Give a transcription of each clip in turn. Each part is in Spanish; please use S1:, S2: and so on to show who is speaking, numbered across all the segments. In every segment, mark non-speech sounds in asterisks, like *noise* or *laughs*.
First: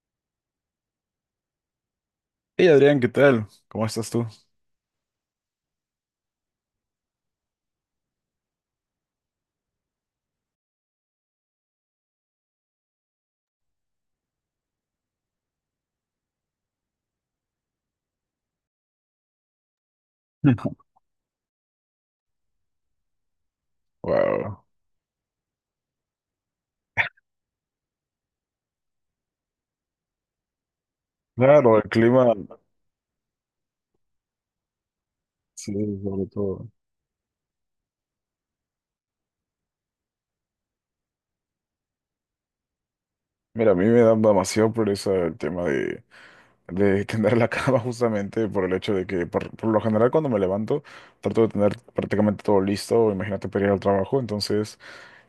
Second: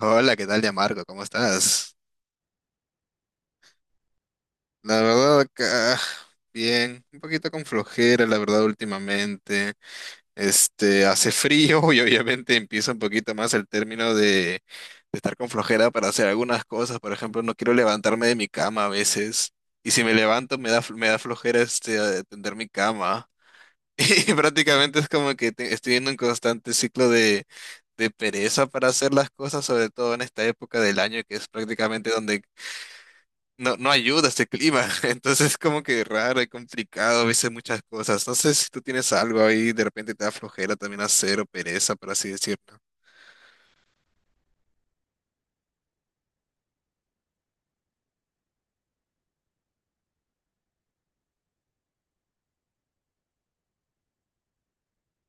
S1: Hola, ¿qué tal, Yamarco? ¿Cómo estás?
S2: Hey Adrián, ¿qué tal? ¿Cómo estás tú?
S1: La verdad acá, bien, un poquito con flojera, la verdad, últimamente. Hace frío *laughs* y obviamente empieza un poquito más el término de estar con flojera para hacer algunas cosas. Por ejemplo, no quiero levantarme de mi cama a veces. Y si me levanto, me da,
S2: *laughs*
S1: me da flojera tender mi cama. *laughs* Y
S2: Wow.
S1: prácticamente es como que estoy en un constante ciclo de pereza para hacer las cosas, sobre todo en esta época del año que es
S2: Claro, el
S1: prácticamente
S2: clima,
S1: donde no ayuda este clima. *laughs* Entonces es
S2: sí,
S1: como que
S2: sobre
S1: raro y
S2: todo.
S1: complicado a veces muchas cosas. No sé si tú tienes algo ahí, de repente te da flojera también hacer o pereza, por así decirlo.
S2: Mira, a mí me da demasiado pereza el tema de tender la cama *laughs* justamente por el hecho de que por lo general cuando me levanto trato de tener prácticamente todo listo, imagínate para ir al trabajo. Entonces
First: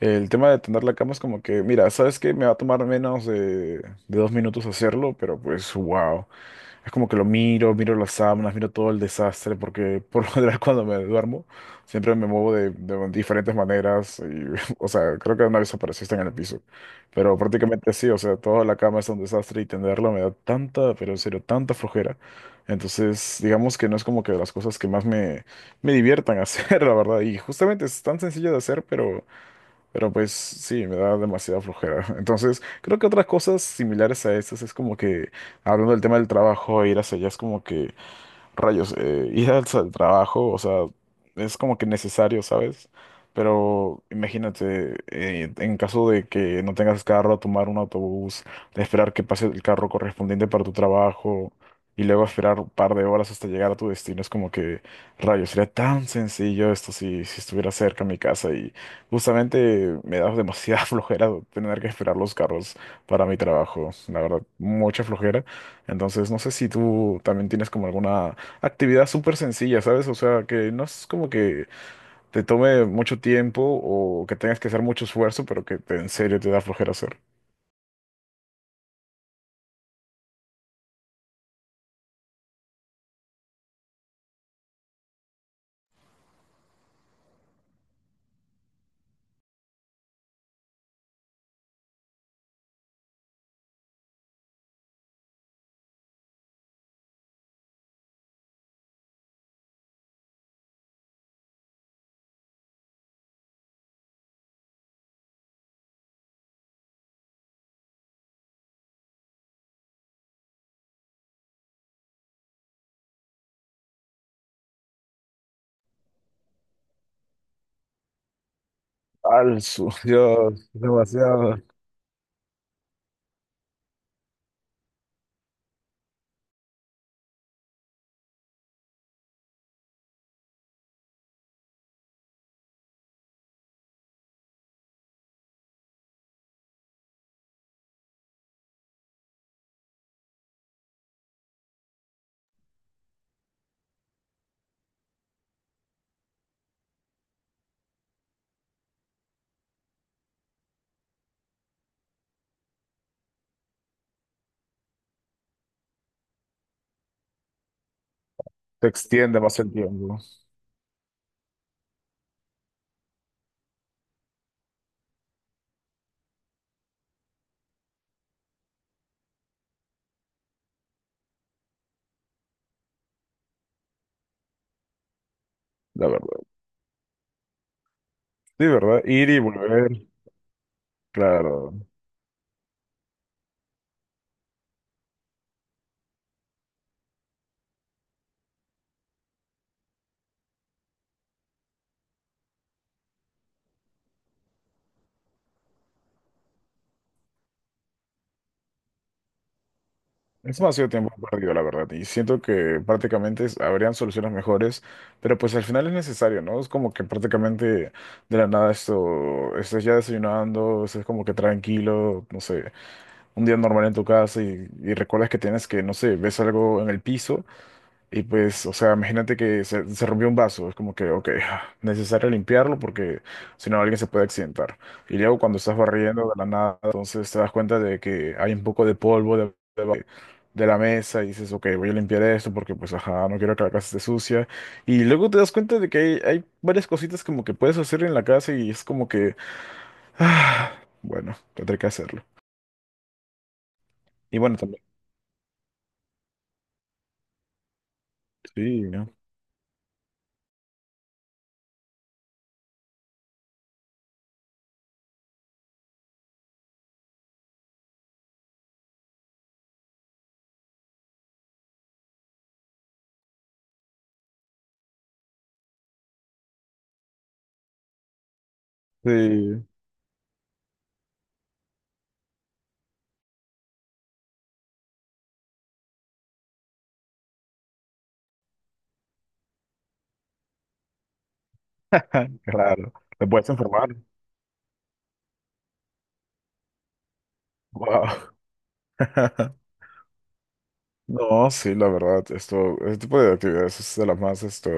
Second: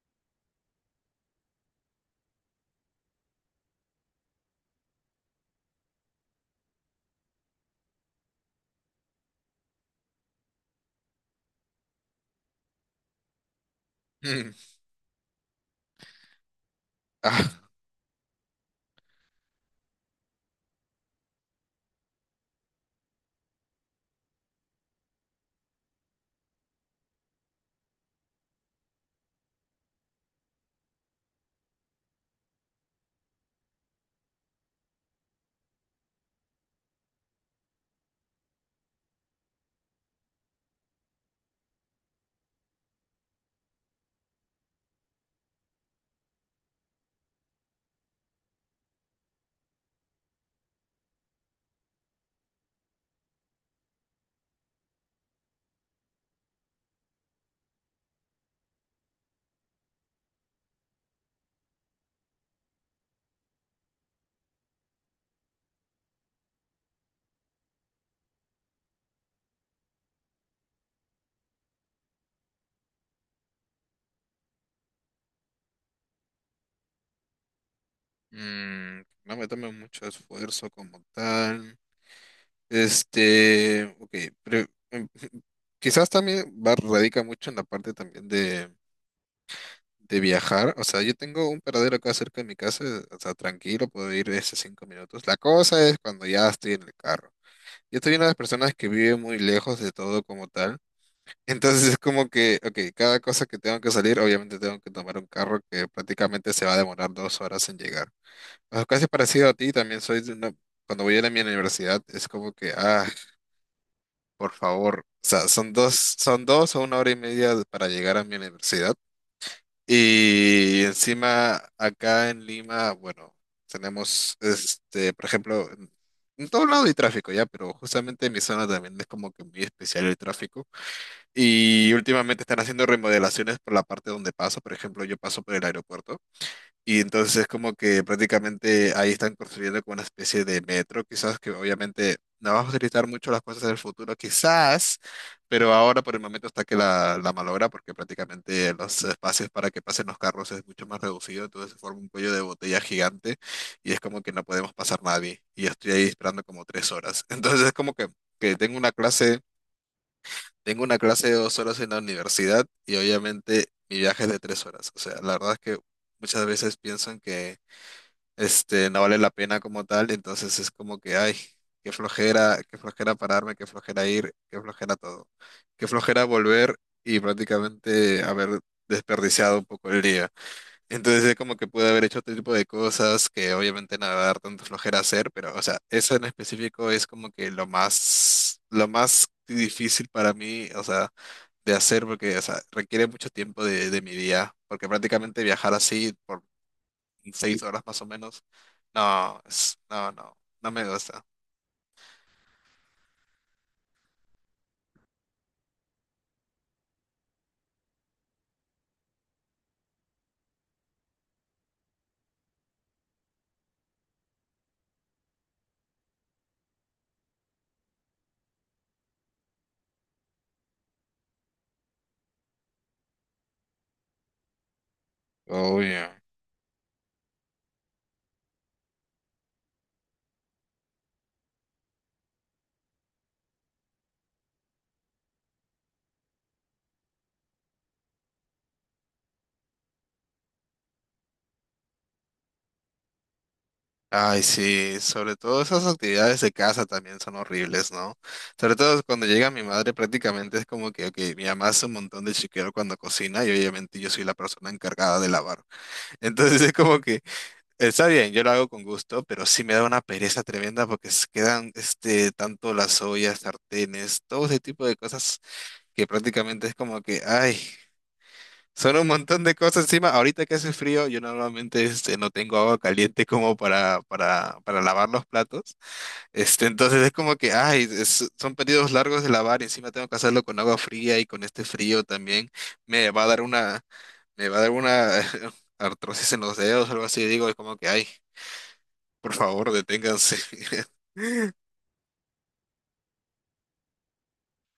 S2: el tema de tender la cama es como que, mira, sabes que me va a tomar menos de 2 minutos hacerlo, pero pues wow. Es como que lo miro, miro las sábanas, miro todo el desastre, porque *laughs* por lo general *laughs* cuando me duermo siempre me muevo de diferentes maneras.
S1: *laughs* Mm.
S2: *laughs* O sea, creo que una vez apareciste en el piso. Pero
S1: Ah,
S2: prácticamente sí, o sea, toda la cama es un desastre y tenderla me da tanta, pero en serio, tanta flojera. Entonces, digamos que no es como que de las cosas que más me diviertan *laughs* hacer, la verdad. Y justamente es tan sencillo de hacer, pero... pero pues sí, me da demasiada flojera. *laughs* Entonces, creo que otras cosas similares a estas es como que, hablando del tema del trabajo, ir hacia allá es como que rayos, ir al trabajo, o sea, es como que necesario, ¿sabes? Pero imagínate, en caso de que no tengas carro, tomar un autobús, esperar que pase el carro correspondiente para tu trabajo y luego esperar un par de horas hasta llegar a tu destino, es como que rayos, sería tan sencillo esto si estuviera cerca a mi casa, y justamente me da demasiada *laughs* flojera tener que esperar los carros para mi trabajo, la verdad, mucha flojera. Entonces, no sé si tú también tienes como alguna actividad súper sencilla, ¿sabes? O sea, que no es como que te tome mucho tiempo o que tengas que hacer mucho esfuerzo, pero en serio te da flojera hacer.
S1: mm, no me tome mucho esfuerzo como tal. Ok, pero, em, *laughs* quizás también va, radica mucho en la parte también de viajar, o sea, yo tengo un paradero acá cerca de mi casa, o sea, tranquilo, puedo ir de esos 5 minutos. La cosa es cuando ya estoy en el carro. Yo soy una de las personas que vive muy lejos de todo como tal. *laughs* Entonces es como que, ok, cada cosa que tengo que salir, obviamente tengo que tomar un carro que prácticamente se va a demorar 2 horas en llegar. O sea, casi parecido a ti, también soy de una, cuando voy a la mi universidad, es como que, ah, por favor, o sea, son dos o 1 hora y media para llegar a mi universidad.
S2: *laughs* Dios,
S1: Y encima
S2: demasiado.
S1: acá en Lima, bueno, tenemos, por ejemplo, en todo lado hay tráfico ya, pero justamente en mi zona también es como que muy especial el tráfico. Y últimamente están haciendo remodelaciones por la parte donde paso, por ejemplo, yo paso por el aeropuerto. Y entonces es como que prácticamente ahí están construyendo como una especie de metro, quizás que obviamente no vamos a utilizar mucho las cosas del futuro, quizás, pero ahora por el momento está que la malogra porque prácticamente los espacios para que pasen los carros es mucho más reducido, entonces se forma un cuello de botella gigante y es como que no podemos pasar nadie. Y yo estoy ahí esperando como 3 horas. *laughs* Entonces es como que, que tengo
S2: Te
S1: una
S2: extiende
S1: clase,
S2: más el tiempo,
S1: tengo una clase de 2 horas en la universidad y obviamente mi viaje es de 3 horas. O sea, la verdad es que muchas veces piensan que no vale la pena como tal, entonces es como que, ay, qué flojera pararme, qué flojera ir, qué flojera todo, qué
S2: la
S1: flojera
S2: verdad.
S1: volver y prácticamente haber
S2: Sí, ¿verdad? Ir y
S1: desperdiciado un poco
S2: volver,
S1: el día. Entonces es como que
S2: claro.
S1: pude haber hecho otro tipo de cosas que obviamente no me va a dar tanta flojera hacer, pero, o sea, eso en específico es como que lo más difícil para mí, o sea, de hacer porque, o sea, requiere mucho tiempo de mi día, porque prácticamente viajar así por 6 horas más o menos. No,
S2: Es
S1: no me
S2: demasiado tiempo
S1: gusta.
S2: perdido, la verdad. Y siento que prácticamente habrían soluciones mejores, pero pues al final es necesario, ¿no? Es como que prácticamente de la nada esto, estás ya desayunando, estás como que tranquilo, no sé, un día normal en tu casa, y recuerdas que tienes que, no sé, ves algo en el piso y pues, o sea, imagínate se rompió un vaso, es como que ok, *laughs* *sighs* necesario limpiarlo porque si no alguien se puede accidentar. Y luego cuando estás
S1: Obvio.
S2: barriendo de la nada, entonces te das cuenta de que hay un poco de polvo de la mesa y dices, ok, voy a limpiar esto porque pues, ajá, no quiero que la casa esté sucia. Y luego te das cuenta de que hay varias cositas como que puedes hacer en la casa y es como que *sighs* ah, bueno, tendré que hacerlo. Y
S1: Ay,
S2: bueno, también,
S1: sí, sobre todo esas actividades de casa también son horribles, ¿no? Sobre
S2: sí,
S1: todo
S2: ¿no?
S1: cuando llega mi madre prácticamente es como que, ok, mi mamá hace un montón de chiquero cuando cocina y obviamente yo soy la persona encargada de lavar. *laughs* Entonces es como que, está bien, yo lo hago con gusto, pero sí me da una pereza tremenda porque se quedan, este, tanto las ollas, sartenes, todo ese tipo de cosas que prácticamente es como que, ay. Son un montón de
S2: Sí,
S1: cosas encima. Ahorita que hace frío, yo normalmente este, no tengo agua caliente como para, para lavar los platos. Entonces es como que, ay, son periodos largos de lavar y encima tengo que hacerlo con agua fría y con este frío
S2: *laughs*
S1: también.
S2: claro.
S1: Me va a
S2: Te
S1: dar
S2: puedes
S1: una,
S2: enfermar.
S1: me va a dar una *laughs* artrosis en los dedos o algo así. Digo, es como que, ay,
S2: Wow.
S1: por favor,
S2: *laughs*
S1: deténganse.
S2: No, sí, la verdad, esto, este tipo de actividades es de las más, esto,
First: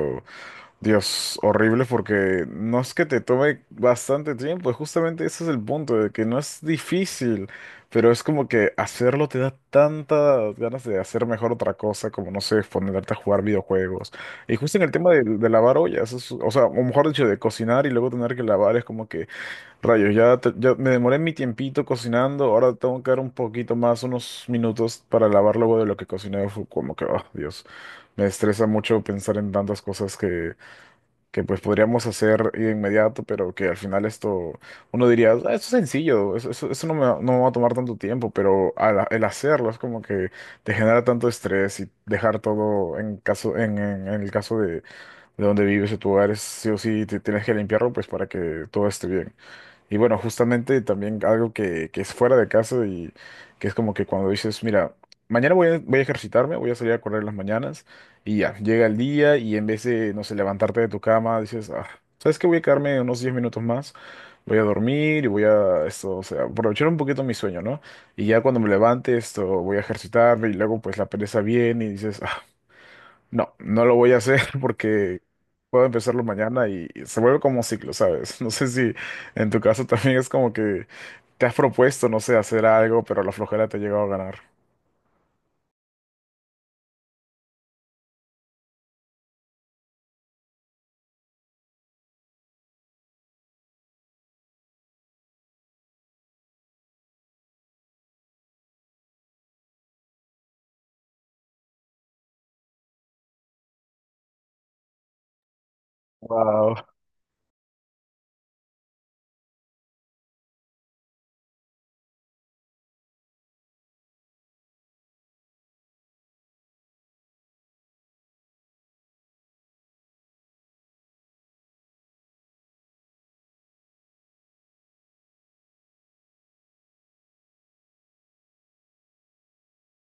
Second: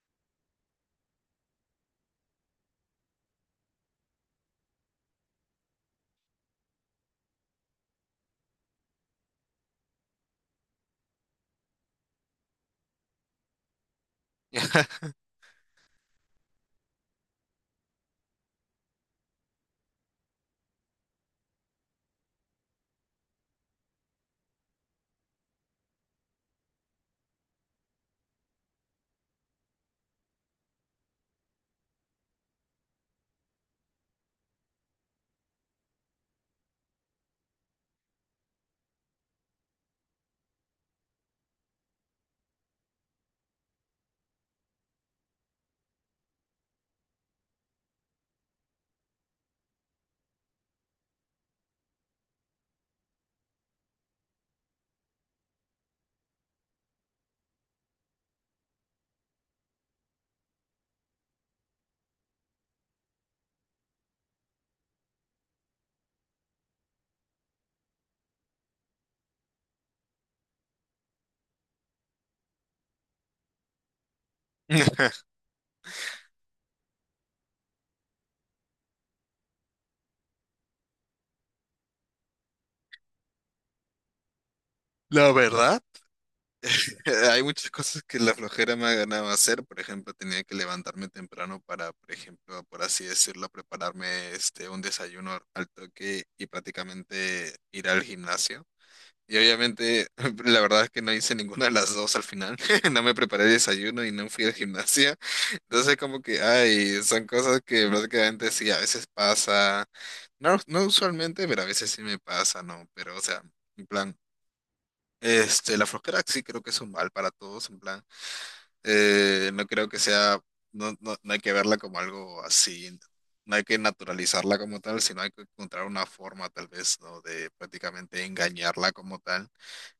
S2: Dios, horrible porque no es que te tome bastante tiempo, justamente ese es el punto, de que no es difícil, pero es como que hacerlo te da tantas ganas de hacer mejor otra cosa, como no sé, ponerte a jugar videojuegos. Y justo en el tema
S1: *laughs*
S2: de lavar ollas, o sea, o mejor dicho, de cocinar y luego tener que lavar, es como que rayos, ya, ya me demoré mi tiempito cocinando, ahora tengo que dar un poquito más, unos minutos para lavar luego de lo que cociné, fue como que, oh, Dios, me estresa mucho pensar en tantas cosas que pues podríamos hacer de inmediato, pero que al final esto, uno diría, "Ah, esto es sencillo, eso no me, va no me va a tomar tanto tiempo, pero el hacerlo es como que te genera tanto estrés, y dejar todo en caso, en el caso de donde vives, de tu hogar, es sí o sí, tienes que limpiarlo pues para que todo esté bien. Y bueno, justamente también algo que es fuera de casa y que es como que cuando dices, mira, mañana voy a ejercitarme, voy a salir a correr en las mañanas, y ya, llega el día y en vez de, no sé, levantarte de tu cama, dices, ah, ¿sabes qué? Voy a quedarme unos 10 minutos más, voy a dormir y voy a, esto, o sea, aprovechar un poquito mi sueño, ¿no? Y ya cuando me levante, esto, voy a ejercitarme, y luego pues la pereza viene y dices, ah, no, no lo voy a hacer *laughs* porque puedo empezarlo mañana, y se vuelve como un ciclo, ¿sabes? *laughs* No sé si en tu caso también es como que te has propuesto, no sé, hacer algo, pero la flojera te ha llegado a ganar.
S1: La verdad. *laughs* Hay muchas cosas que la flojera me ha ganado a hacer. Por ejemplo, tenía que levantarme temprano para, por ejemplo, por así decirlo, prepararme este un desayuno al toque y prácticamente ir al gimnasio. Y obviamente, *laughs* la verdad es que no hice ninguna de las dos al final. *laughs* No me preparé el desayuno y no fui al gimnasio. *laughs* Entonces, como que,
S2: Wow.
S1: ay, son cosas que prácticamente sí, a veces pasa. No, no usualmente, pero a veces sí me pasa, ¿no? Pero, o sea, en plan. La flojera sí creo que es un mal para todos, en plan. Eh, no creo que sea, no hay que verla como algo así, no hay que naturalizarla como tal, sino hay que encontrar una forma tal vez, ¿no? De prácticamente engañarla como tal.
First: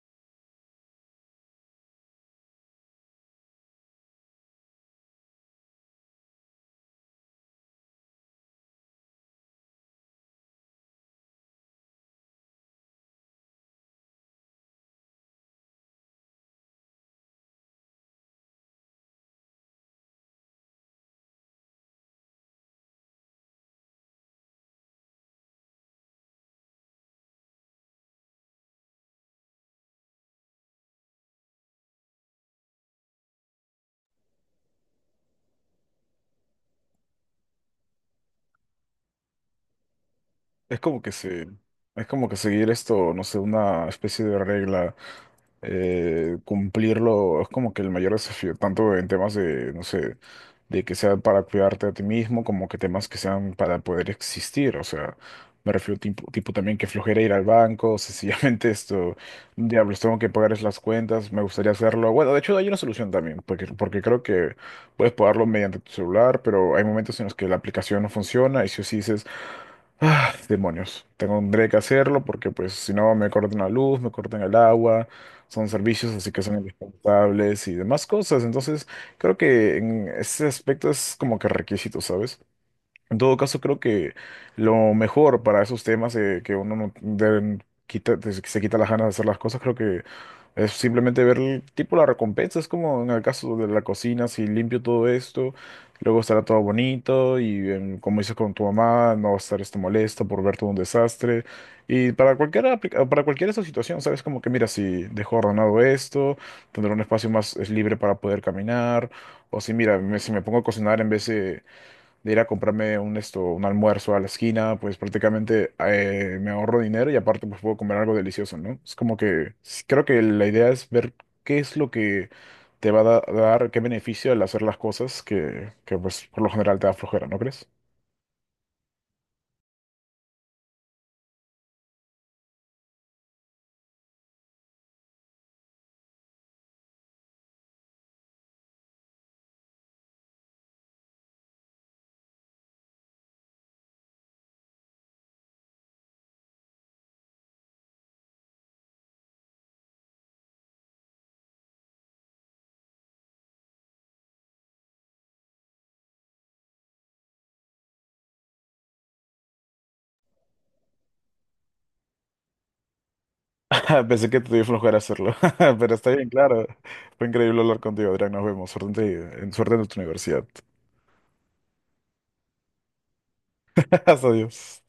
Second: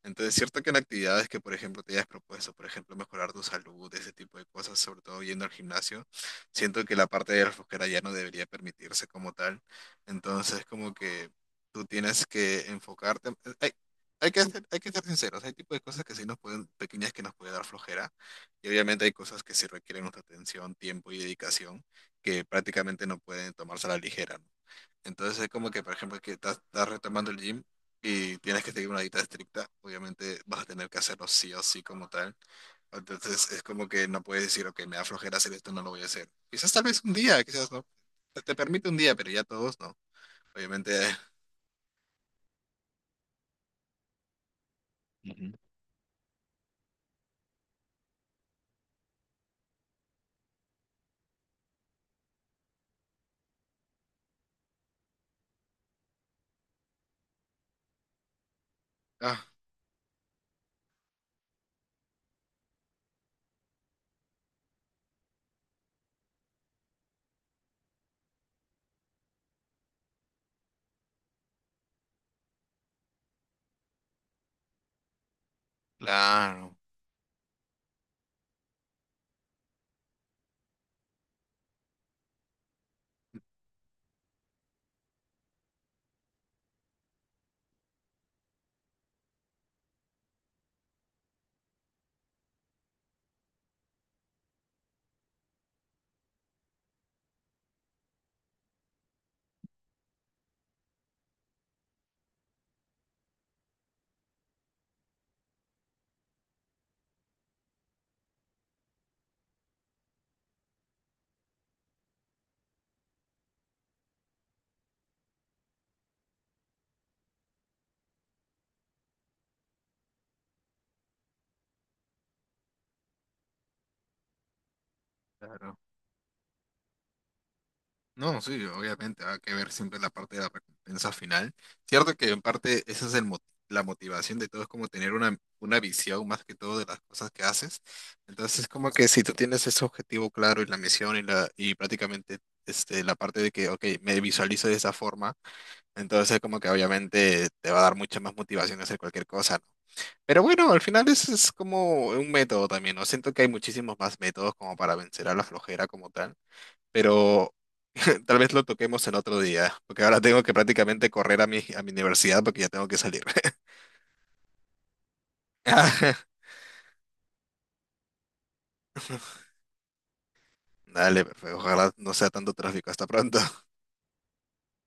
S1: Entonces, cierto que en actividades que, por ejemplo, te hayas propuesto, por ejemplo, mejorar tu salud, ese tipo de cosas, sobre todo yendo al gimnasio, siento que la parte de la flojera ya no debería permitirse como tal. Entonces, como que tú tienes que enfocarte. Hay que ser sinceros, hay tipos de cosas que sí nos pueden, pequeñas que nos puede dar flojera y obviamente hay cosas que sí requieren nuestra atención, tiempo y dedicación que prácticamente no pueden tomarse a la ligera, ¿no? Entonces es como que, por ejemplo, que estás retomando el gym y tienes que seguir una dieta estricta, obviamente vas a tener que hacerlo sí o sí como tal. Entonces es como que no puedes decir, ok, me da flojera hacer esto, no lo voy a hacer. Quizás tal vez un día, quizás no. Te permite un día, pero ya todos no.
S2: Es
S1: Obviamente,
S2: como que se, es como que seguir esto, no sé, una especie de regla,
S1: ujú.
S2: cumplirlo, es como que el mayor desafío, tanto en temas de, no sé, de que sea para cuidarte a ti mismo, como que temas que sean para poder existir, o sea, me refiero tipo, tipo también que flojera ir al banco, *laughs* sencillamente esto,
S1: Ah,
S2: diablos, tengo que pagar es las cuentas, me gustaría hacerlo. Bueno, de hecho hay una solución también, porque, porque creo que puedes pagarlo mediante tu celular, pero hay momentos en los que la aplicación no funciona, y si os dices ah, demonios, tendré que hacerlo porque pues si no me cortan la luz, me cortan el agua, son servicios así que son
S1: claro,
S2: indispensables y demás cosas. Entonces creo que en ese aspecto es como que requisito, ¿sabes? En todo caso creo que lo mejor para esos temas, que uno no, que se quita las ganas de hacer las cosas, creo que es simplemente ver el tipo la recompensa. Es como en el caso de la cocina, si limpio todo esto, luego estará todo bonito y em, como dices, con tu mamá no va a estar esto molesta por ver todo un desastre. Y para para cualquier esa situación, ¿sabes? Como que mira, si dejo ordenado esto, tendré un espacio más libre para poder caminar. O si mira, si me pongo a cocinar en vez de ir a comprarme un, esto, un almuerzo a la esquina, pues prácticamente me ahorro dinero y aparte pues puedo comer algo delicioso, ¿no? Es como que creo que la idea es ver qué es lo que te dar, qué beneficio al hacer las cosas
S1: claro.
S2: que pues por lo general te da flojera, ¿no crees?
S1: No, sí, obviamente va a que ver siempre la parte de la recompensa final. Cierto que en parte esa es el la motivación de todo, es como tener una visión más que todo de las cosas que haces. Entonces es como que si tú tienes ese objetivo claro y la misión y prácticamente la parte de que, ok, me visualizo de esa forma, entonces como que obviamente te va a dar mucha más motivación a hacer cualquier cosa, ¿no? Pero bueno, al final es como un método también, ¿no? Siento que hay muchísimos más métodos como para vencer a la flojera como tal, pero *laughs* tal vez lo toquemos en otro día, porque ahora tengo que prácticamente correr a a mi universidad porque ya tengo que salir.
S2: *laughs* Pensé que te dio flojera hacerlo, *laughs* pero está bien,
S1: *laughs*
S2: claro. Fue increíble hablar contigo, Adrián. Nos vemos. Suerte suerte en tu universidad.
S1: Dale, pues, ojalá no sea tanto tráfico. Hasta pronto.
S2: *laughs* Hasta Dios.